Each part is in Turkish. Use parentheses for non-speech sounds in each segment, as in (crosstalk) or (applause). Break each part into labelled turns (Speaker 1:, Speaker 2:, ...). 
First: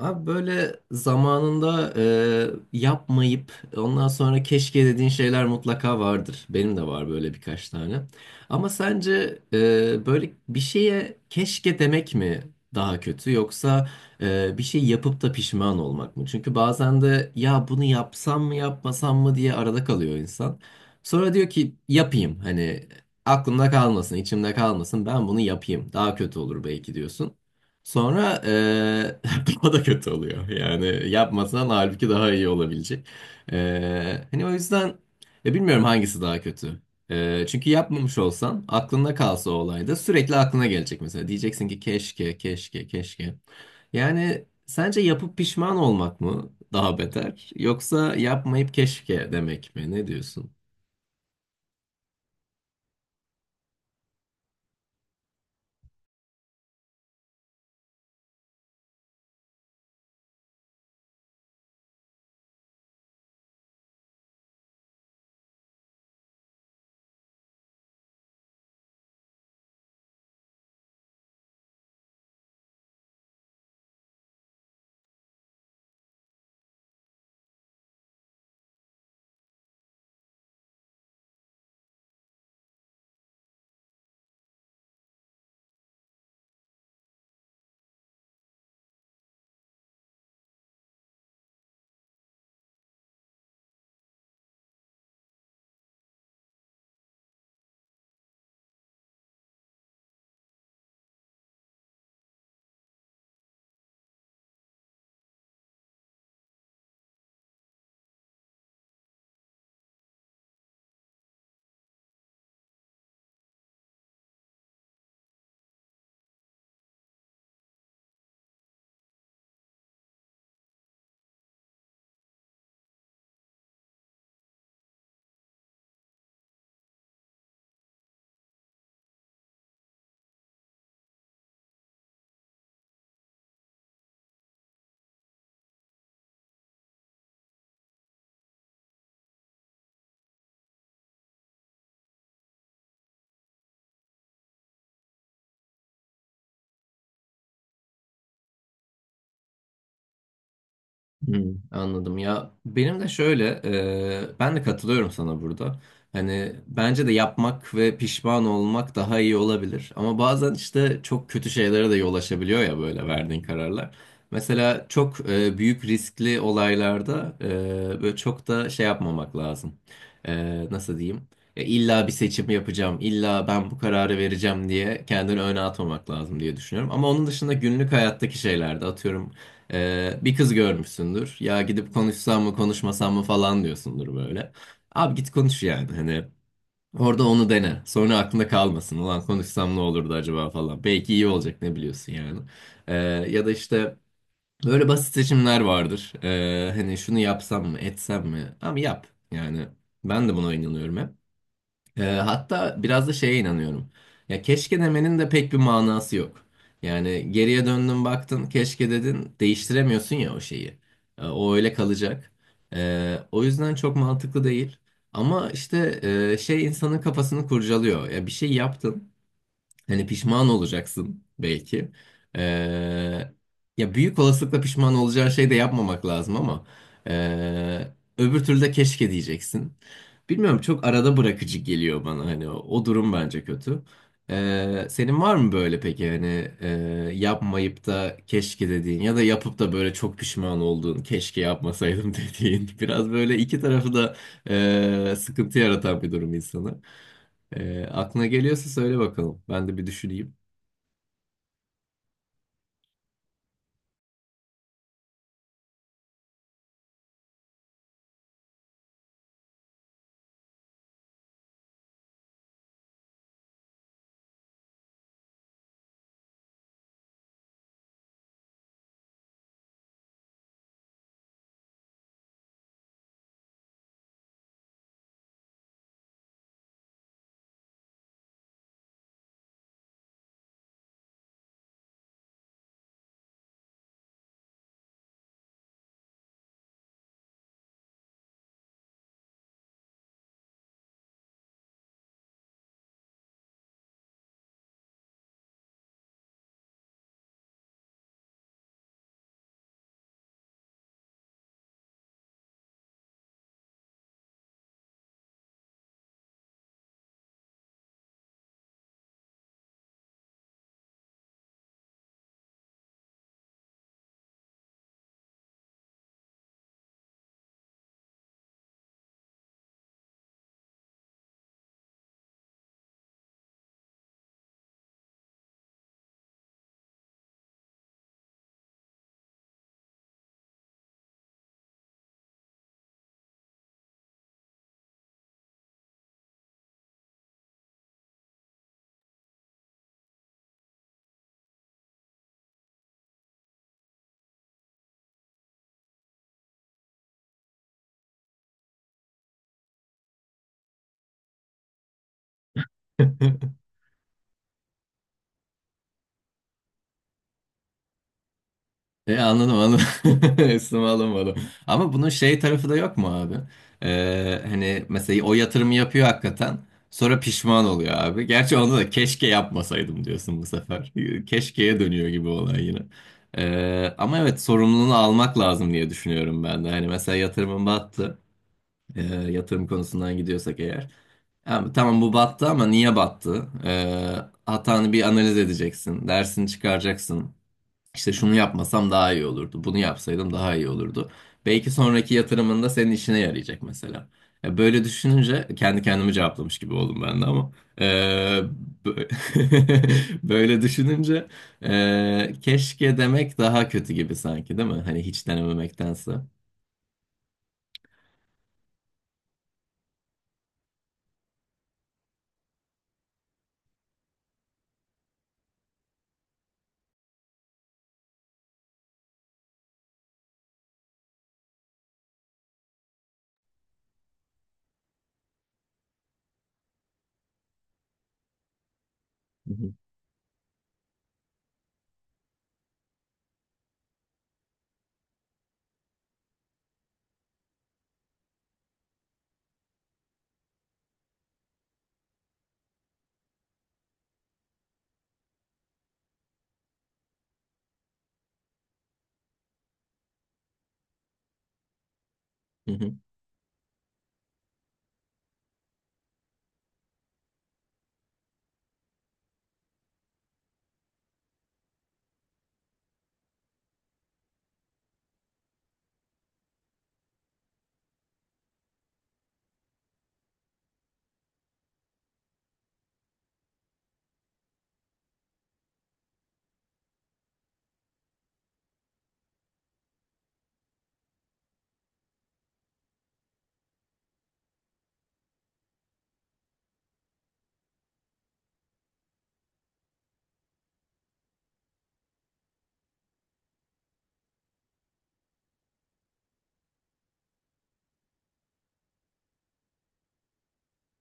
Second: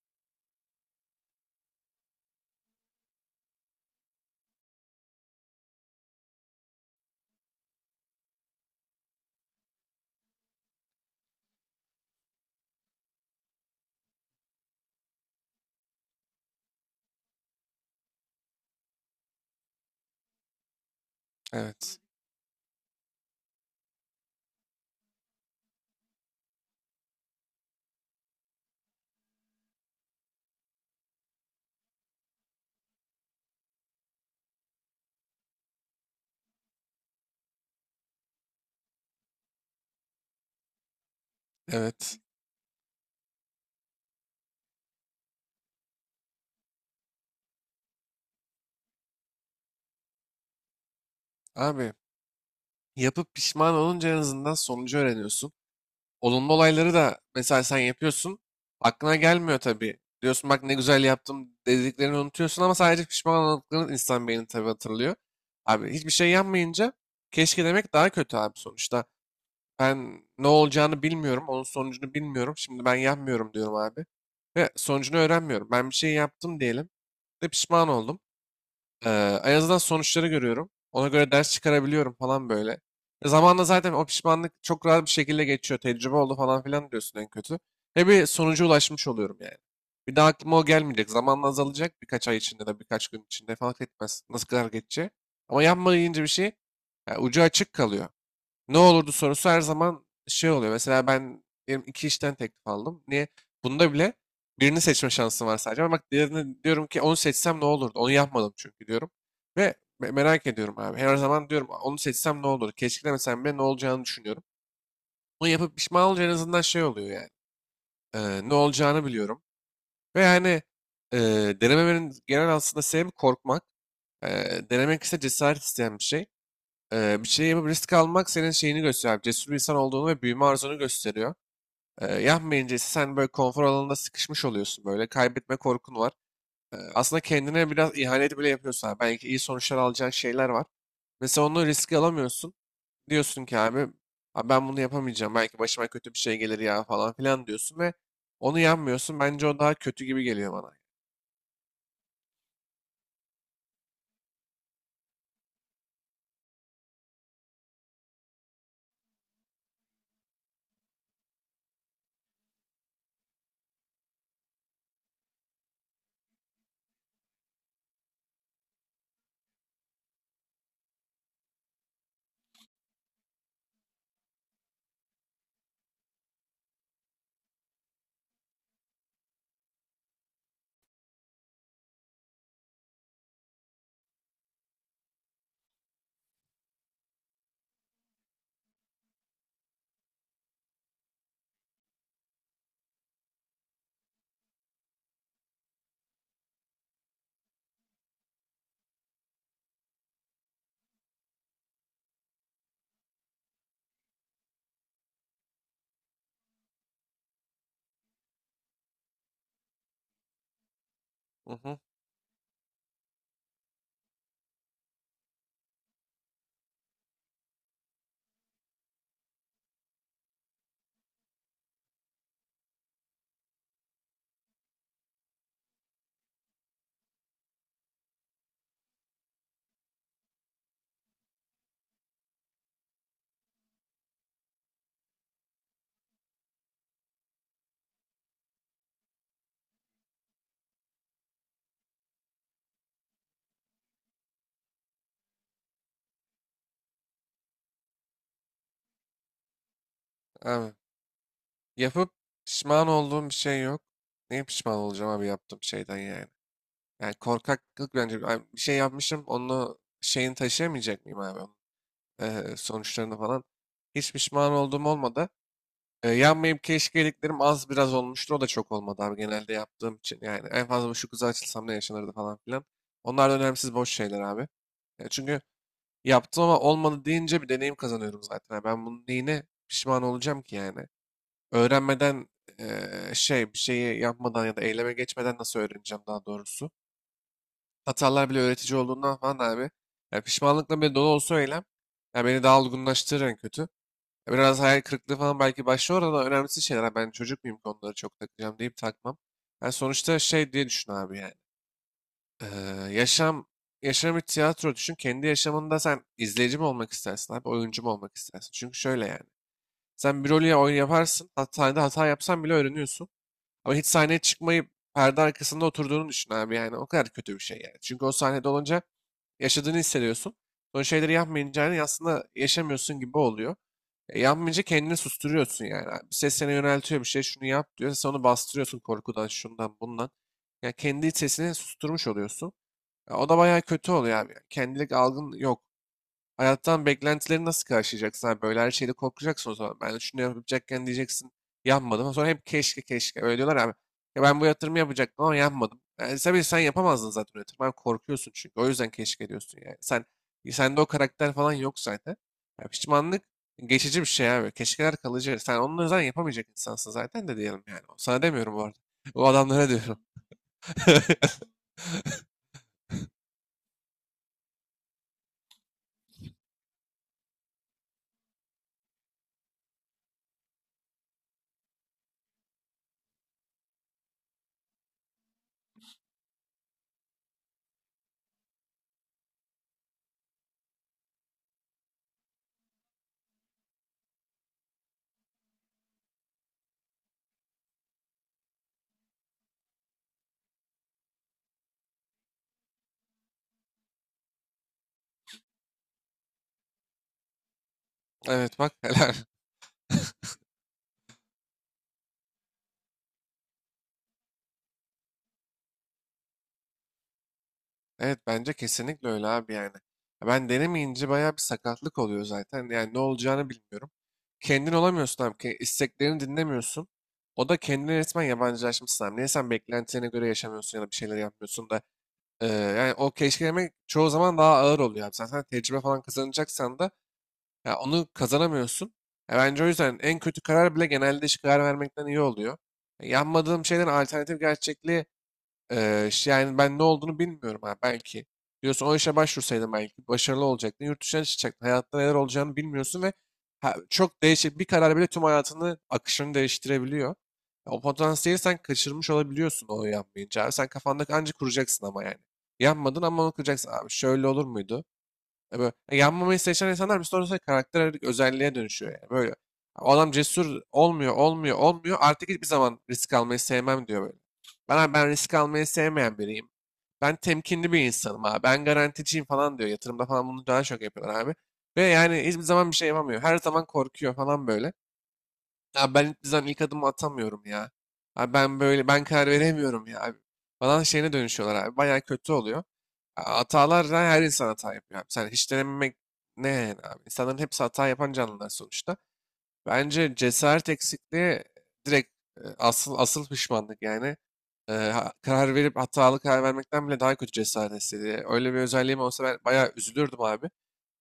Speaker 1: Abi böyle zamanında yapmayıp ondan sonra keşke dediğin şeyler mutlaka vardır. Benim de var böyle birkaç tane. Ama sence böyle bir şeye keşke demek mi daha kötü yoksa bir şey yapıp da pişman olmak mı? Çünkü bazen de ya bunu yapsam mı yapmasam mı diye arada kalıyor insan. Sonra diyor ki
Speaker 2: Evet.
Speaker 1: yapayım hani aklımda kalmasın, içimde kalmasın ben bunu yapayım. Daha kötü olur belki diyorsun. Sonra (laughs) daha da kötü oluyor. Yani yapmasan halbuki daha iyi olabilecek. Hani o yüzden ya bilmiyorum hangisi daha kötü. Çünkü yapmamış olsan aklında kalsa o olay da sürekli aklına gelecek mesela. Diyeceksin ki
Speaker 2: Evet.
Speaker 1: keşke, keşke, keşke. Yani sence yapıp pişman olmak mı daha beter yoksa yapmayıp keşke demek mi? Ne diyorsun?
Speaker 2: Abi yapıp pişman olunca en azından sonucu öğreniyorsun. Olumlu olayları da mesela sen yapıyorsun. Aklına gelmiyor tabii. Diyorsun bak ne güzel yaptım dediklerini unutuyorsun ama sadece pişman olduklarını insan beyni tabii hatırlıyor. Abi hiçbir şey yapmayınca keşke demek daha kötü abi sonuçta. Ben ne olacağını bilmiyorum. Onun sonucunu bilmiyorum. Şimdi ben yapmıyorum diyorum abi. Ve sonucunu öğrenmiyorum. Ben bir şey yaptım diyelim ve pişman oldum. Ee, En azından sonuçları görüyorum. Ona göre ders çıkarabiliyorum falan böyle. Zamanla zaten o pişmanlık çok rahat bir şekilde geçiyor. Tecrübe oldu falan filan diyorsun en kötü. Ve bir sonuca ulaşmış oluyorum yani. Bir daha aklıma o gelmeyecek. Zamanla azalacak birkaç ay içinde de birkaç gün içinde fark etmez. Nasıl kadar geçecek. Ama yapmayınca bir şey yani ucu açık kalıyor. Ne olurdu sorusu her zaman şey oluyor. Mesela ben diyelim iki işten teklif aldım. Niye? Bunda bile birini seçme şansım var sadece. Ama bak diğerini diyorum ki onu seçsem ne olurdu? Onu yapmadım çünkü diyorum. Ve merak ediyorum abi. Her zaman diyorum onu seçsem ne olur? Keşkelemesem bile ne olacağını düşünüyorum. Bunu yapıp pişman olunca en azından şey oluyor yani. Ne olacağını biliyorum. Ve yani e, denememenin genel aslında sebebi korkmak. Denemek ise cesaret isteyen bir şey. Bir şey yapıp risk almak senin şeyini gösteriyor. Cesur bir insan olduğunu ve büyüme arzunu gösteriyor. Yapmayınca ise sen böyle konfor alanında sıkışmış oluyorsun böyle. Kaybetme korkun var. Aslında kendine biraz ihanet bile yapıyorsun. Abi. Belki iyi sonuçlar alacağın şeyler var. Mesela onu riske alamıyorsun. Diyorsun ki abi, "Abi ben bunu yapamayacağım. Belki başıma kötü bir şey gelir ya falan filan diyorsun ve onu yapmıyorsun. Bence o daha kötü gibi geliyor bana.
Speaker 1: Hmm, anladım ya benim de şöyle ben de katılıyorum sana burada hani bence de yapmak ve pişman olmak daha iyi olabilir ama bazen işte çok kötü şeylere de yol açabiliyor ya böyle verdiğin kararlar mesela çok büyük riskli olaylarda böyle çok da şey yapmamak lazım. E, nasıl diyeyim, ya illa bir seçim yapacağım illa ben bu kararı vereceğim diye kendini öne atmamak lazım diye düşünüyorum ama onun dışında günlük hayattaki şeylerde atıyorum bir kız görmüşsündür. Ya gidip konuşsam mı konuşmasam mı falan diyorsundur böyle. Abi git konuş yani hani. Orada onu dene. Sonra aklında kalmasın. Ulan konuşsam ne olurdu acaba falan. Belki iyi olacak ne biliyorsun yani. Ee, ya da işte böyle basit seçimler vardır. Hani şunu yapsam mı etsem mi? Abi yap. Yani ben de buna inanıyorum hep. Hatta biraz da şeye inanıyorum. Ya keşke demenin de pek bir manası yok. Yani geriye döndün baktın keşke dedin değiştiremiyorsun ya o şeyi. O
Speaker 2: Hı
Speaker 1: öyle
Speaker 2: hı.
Speaker 1: kalacak. O yüzden çok mantıklı değil. Ama işte şey insanın kafasını kurcalıyor. Ya bir şey yaptın. Hani pişman olacaksın belki. Ee, ya büyük olasılıkla pişman olacağın şey de yapmamak lazım ama ee, öbür türlü de keşke diyeceksin. Bilmiyorum çok arada bırakıcı geliyor bana hani o durum bence kötü. Senin var mı böyle peki hani yapmayıp da keşke dediğin ya da yapıp da böyle çok pişman olduğun keşke yapmasaydım (laughs) dediğin biraz böyle iki tarafı da sıkıntı yaratan bir durum insana. E, aklına geliyorsa söyle bakalım. Ben de bir düşüneyim.
Speaker 2: Abi, yapıp pişman olduğum bir şey yok. Niye pişman olacağım abi yaptığım şeyden yani. Yani korkaklık bence. Ay, bir şey yapmışım, onu şeyini taşıyamayacak mıyım abi? Sonuçlarını falan. Hiç pişman olduğum olmadı. Yanmayıp keşke dediklerim az biraz olmuştur. O da çok olmadı abi genelde yaptığım için. Yani en fazla şu kıza açılsam ne yaşanırdı falan filan. Onlar da önemsiz boş şeyler abi. Ya çünkü yaptım ama olmadı deyince bir deneyim kazanıyorum zaten. Ha, ben bunun neyine pişman olacağım ki yani? Öğrenmeden şey bir şeyi yapmadan ya da eyleme geçmeden nasıl öğreneceğim daha doğrusu? Hatalar bile öğretici olduğundan falan abi. Ya pişmanlıkla bile dolu olsa o eylem. Ya beni daha olgunlaştırır en kötü. Ya biraz hayal kırıklığı falan belki başlıyor ama önemlisi şeyler. Ha Ben çocuk muyum ki onları çok takacağım deyip takmam. Yani sonuçta şey diye düşün abi yani. Ee, yaşam yaşam bir tiyatro düşün. Kendi yaşamında sen izleyici mi olmak istersin abi, oyuncu mu olmak istersin? Çünkü şöyle yani. Sen bir rolü ya oyun yaparsın, hatta hata yapsan bile öğreniyorsun. Ama hiç sahneye çıkmayıp perde arkasında oturduğunu düşün abi yani o kadar kötü bir şey yani. Çünkü o sahnede olunca yaşadığını hissediyorsun. O şeyleri yapmayınca yani aslında yaşamıyorsun gibi oluyor. Yapmayınca kendini susturuyorsun yani. Bir ses seni yöneltiyor bir şey şunu yap diyor. Sen onu bastırıyorsun korkudan şundan bundan. Ya kendi sesini susturmuş oluyorsun. Ya o da bayağı kötü oluyor abi. Yani kendilik algın yok. Hayattan beklentileri nasıl karşılayacaksın abi? Böyle her şeyde korkacaksın o zaman. Ben şunu yapacakken diyeceksin yapmadım. Sonra hep keşke keşke. Öyle diyorlar abi. Ya ben bu yatırımı yapacaktım ama yapmadım. Yani tabii sen yapamazdın zaten o yatırımı. Abi korkuyorsun çünkü. O yüzden keşke diyorsun yani. Sende o karakter falan yok zaten. Ya pişmanlık
Speaker 1: (laughs)
Speaker 2: geçici bir şey abi. Keşkeler kalıcı. Sen onun yüzden yapamayacak insansın zaten de diyelim yani. Sana demiyorum bu arada.
Speaker 1: E,
Speaker 2: O
Speaker 1: anladım
Speaker 2: adamlara
Speaker 1: anladım.
Speaker 2: diyorum.
Speaker 1: (laughs) Üstüme alınmadım.
Speaker 2: (laughs)
Speaker 1: Ama bunun şey tarafı da yok mu abi? E, hani mesela o yatırımı yapıyor hakikaten. Sonra pişman oluyor abi. Gerçi onda da keşke yapmasaydım diyorsun bu sefer. (laughs) Keşkeye dönüyor gibi olay yine. E, ama evet sorumluluğunu almak lazım diye düşünüyorum ben de. Hani mesela yatırımın battı. E, yatırım konusundan gidiyorsak eğer. Ya, tamam bu battı ama niye battı? Hatanı bir analiz edeceksin. Dersini çıkaracaksın. İşte şunu yapmasam daha iyi olurdu. Bunu yapsaydım daha iyi olurdu. Belki sonraki yatırımında senin işine yarayacak mesela. Ya, böyle düşününce kendi kendimi cevaplamış gibi oldum ben de ama. Ee,
Speaker 2: Evet bak
Speaker 1: bö-
Speaker 2: helal.
Speaker 1: (laughs) böyle düşününce keşke demek daha kötü gibi sanki değil mi? Hani hiç denememektense. Hı
Speaker 2: Evet bence kesinlikle öyle abi yani. Ya ben denemeyince bayağı bir sakatlık oluyor zaten. Yani ne olacağını bilmiyorum. Kendin olamıyorsun abi. İsteklerini dinlemiyorsun. O da kendine resmen yabancılaşmışsın abi. Niye sen beklentilerine göre yaşamıyorsun ya da bir şeyler yapmıyorsun da. Yani o keşkelemek çoğu zaman daha ağır oluyor abi. Zaten tecrübe falan kazanacaksan da ya onu kazanamıyorsun. Ya bence o
Speaker 1: hı,
Speaker 2: yüzden en kötü karar bile genelde hiç karar vermekten iyi oluyor. E, yanmadığım şeylerin alternatif gerçekliği yani ben ne olduğunu bilmiyorum ha belki. Diyorsun o işe başvursaydın belki başarılı olacaktın. Yurt dışına çıkacaktın. Hayatta neler olacağını bilmiyorsun ve çok değişik bir karar bile tüm hayatını akışını değiştirebiliyor. O potansiyeli sen kaçırmış olabiliyorsun o yanmayınca abi. Sen kafandaki ancak kuracaksın ama yani.
Speaker 1: hı hı.
Speaker 2: Yanmadın ama onu kuracaksın abi. Şöyle olur muydu? Yanmamayı seçen insanlar bir sonra karakter özelliğe dönüşüyor yani. Böyle. O adam cesur olmuyor, olmuyor, olmuyor. Artık hiçbir zaman risk almayı sevmem diyor böyle. Ben risk almayı sevmeyen biriyim. Ben temkinli bir insanım abi. Ben garanticiyim falan diyor. Yatırımda falan bunu daha çok yapıyorlar abi. Ve yani hiçbir zaman bir şey yapamıyor. Her zaman korkuyor falan böyle. Ya ben hiçbir zaman ilk adımı atamıyorum ya. Abi ben böyle ben karar veremiyorum ya abi. Falan şeyine dönüşüyorlar abi. Bayağı kötü oluyor. Hatalar da her insan hata yapıyor abi. Sen hiç denememek ne yani abi? İnsanların hepsi hata yapan canlılar sonuçta. Bence cesaret eksikliği direkt asıl pişmanlık yani. Karar verip hatalı karar vermekten bile daha kötü cesaret hissediyor. Öyle bir özelliğim olsa ben bayağı üzülürdüm abi.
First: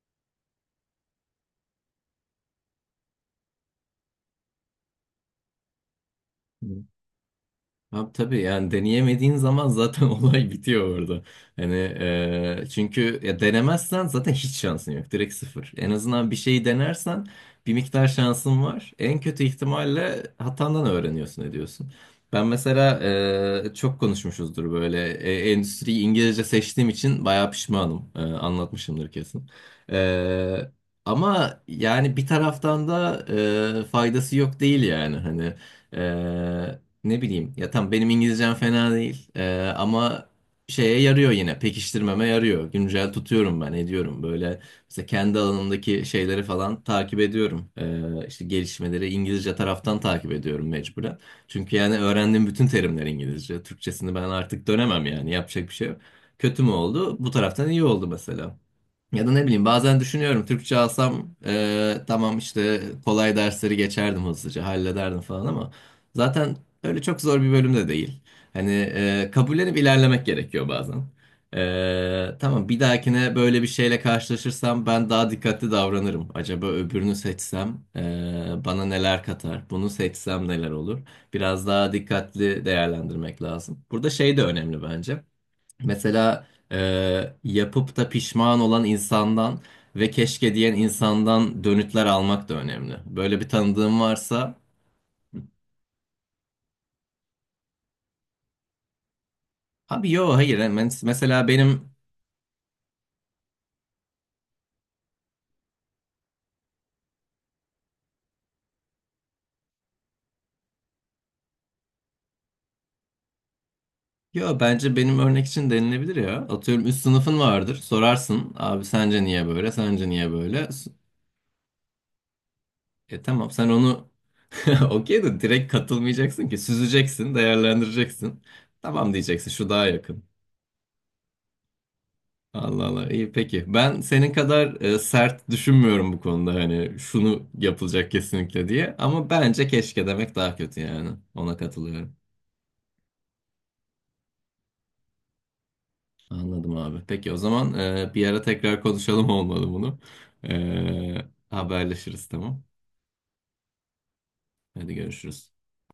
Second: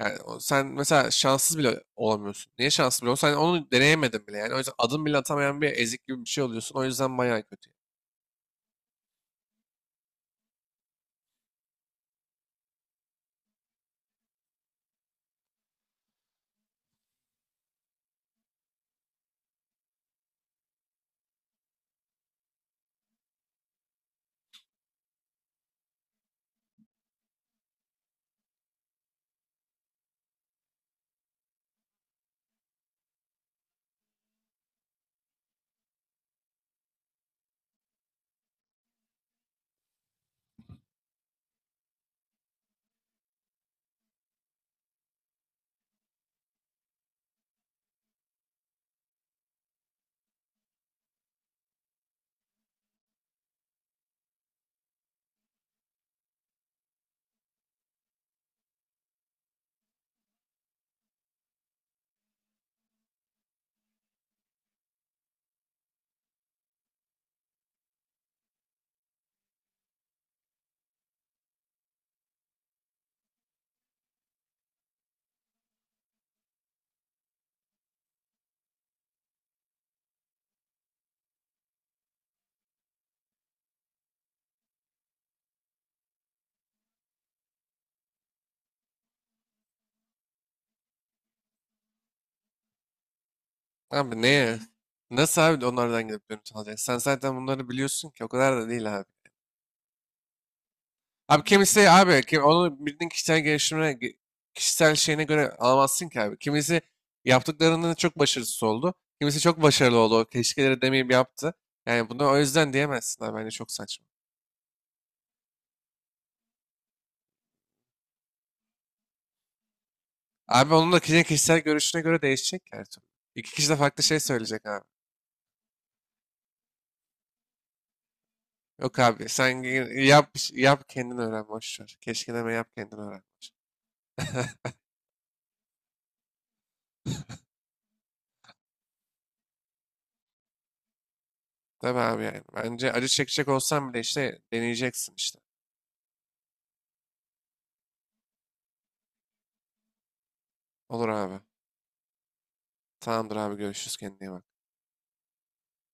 Speaker 2: Yani sen mesela şanssız bile olamıyorsun. Niye şanssız bile olamıyorsun? Sen onu deneyemedin bile yani. O yüzden adım bile atamayan bir ezik gibi bir şey oluyorsun.
Speaker 1: Hı.
Speaker 2: O yüzden bayağı kötü.
Speaker 1: Abi tabii yani deneyemediğin zaman zaten (laughs) olay bitiyor orada. Hani çünkü ya denemezsen zaten hiç şansın yok. Direkt sıfır. En azından bir şeyi denersen bir miktar şansın var. En kötü ihtimalle hatandan öğreniyorsun ediyorsun. Ben mesela çok konuşmuşuzdur böyle endüstriyi İngilizce seçtiğim için bayağı pişmanım. E, anlatmışımdır kesin. E, ama yani bir taraftan da faydası yok değil yani hani. Eee, ne bileyim ya tam benim İngilizcem fena değil. Ama şeye yarıyor yine, pekiştirmeme yarıyor. Güncel tutuyorum ben ediyorum böyle mesela kendi alanımdaki şeyleri falan takip ediyorum. İşte gelişmeleri İngilizce taraftan takip ediyorum mecburen. Çünkü yani öğrendiğim bütün terimler İngilizce. Türkçesini ben artık dönemem yani yapacak bir şey yok. Kötü mü oldu? Bu taraftan iyi oldu mesela. Ya da ne bileyim bazen düşünüyorum Türkçe alsam tamam işte kolay dersleri geçerdim hızlıca hallederdim falan ama zaten öyle çok zor bir bölüm de değil. Hani kabullenip ilerlemek gerekiyor bazen. E, tamam bir dahakine böyle bir şeyle karşılaşırsam ben daha dikkatli davranırım. Acaba öbürünü seçsem bana neler katar? Bunu seçsem neler olur? Biraz daha dikkatli değerlendirmek lazım. Burada şey de önemli bence. Mesela yapıp da pişman olan insandan ve keşke diyen insandan dönütler almak da önemli. Böyle bir tanıdığım
Speaker 2: Abi
Speaker 1: varsa
Speaker 2: neye? Nasıl abi onlardan gidip dönüp alacaksın? Sen zaten bunları biliyorsun ki o kadar da değil abi.
Speaker 1: abi. Yo, hayır, hemen
Speaker 2: Abi
Speaker 1: mesela
Speaker 2: kimisi
Speaker 1: benim,
Speaker 2: abi kim, onu bildiğin kişisel gelişimine kişisel şeyine göre alamazsın ki abi. Kimisi yaptıklarının çok başarısız oldu. Kimisi çok başarılı oldu. O keşkeleri demeyip yaptı. Yani bunu o yüzden diyemezsin abi. Bence çok saçma.
Speaker 1: yo, bence benim örnek için denilebilir ya. Atıyorum üst sınıfın vardır, sorarsın abi sence niye böyle, sence niye böyle.
Speaker 2: Abi
Speaker 1: S-
Speaker 2: onun da kişinin kişisel görüşüne göre değişecek ki her türlü.
Speaker 1: E tamam
Speaker 2: İki
Speaker 1: sen
Speaker 2: kişi de farklı
Speaker 1: onu
Speaker 2: şey söyleyecek
Speaker 1: (laughs)
Speaker 2: abi.
Speaker 1: okey de direkt katılmayacaksın ki, süzeceksin, değerlendireceksin.
Speaker 2: Yok
Speaker 1: Tamam
Speaker 2: abi
Speaker 1: diyeceksin
Speaker 2: sen
Speaker 1: şu daha yakın.
Speaker 2: yap yap kendin öğren boş ver. Keşke deme yap
Speaker 1: Allah
Speaker 2: kendin
Speaker 1: Allah,
Speaker 2: öğren.
Speaker 1: iyi peki. Ben senin
Speaker 2: (laughs)
Speaker 1: kadar sert düşünmüyorum bu konuda hani şunu yapılacak kesinlikle diye. Ama bence keşke demek daha kötü yani. Ona
Speaker 2: Tabii
Speaker 1: katılıyorum.
Speaker 2: abi yani. Bence acı çekecek olsan bile işte deneyeceksin işte.
Speaker 1: Anladım abi. Peki o zaman bir ara tekrar konuşalım olmalı bunu.
Speaker 2: Olur
Speaker 1: E,
Speaker 2: abi.
Speaker 1: haberleşiriz, tamam.
Speaker 2: Tamamdır abi görüşürüz kendine iyi bak.
Speaker 1: Hadi görüşürüz.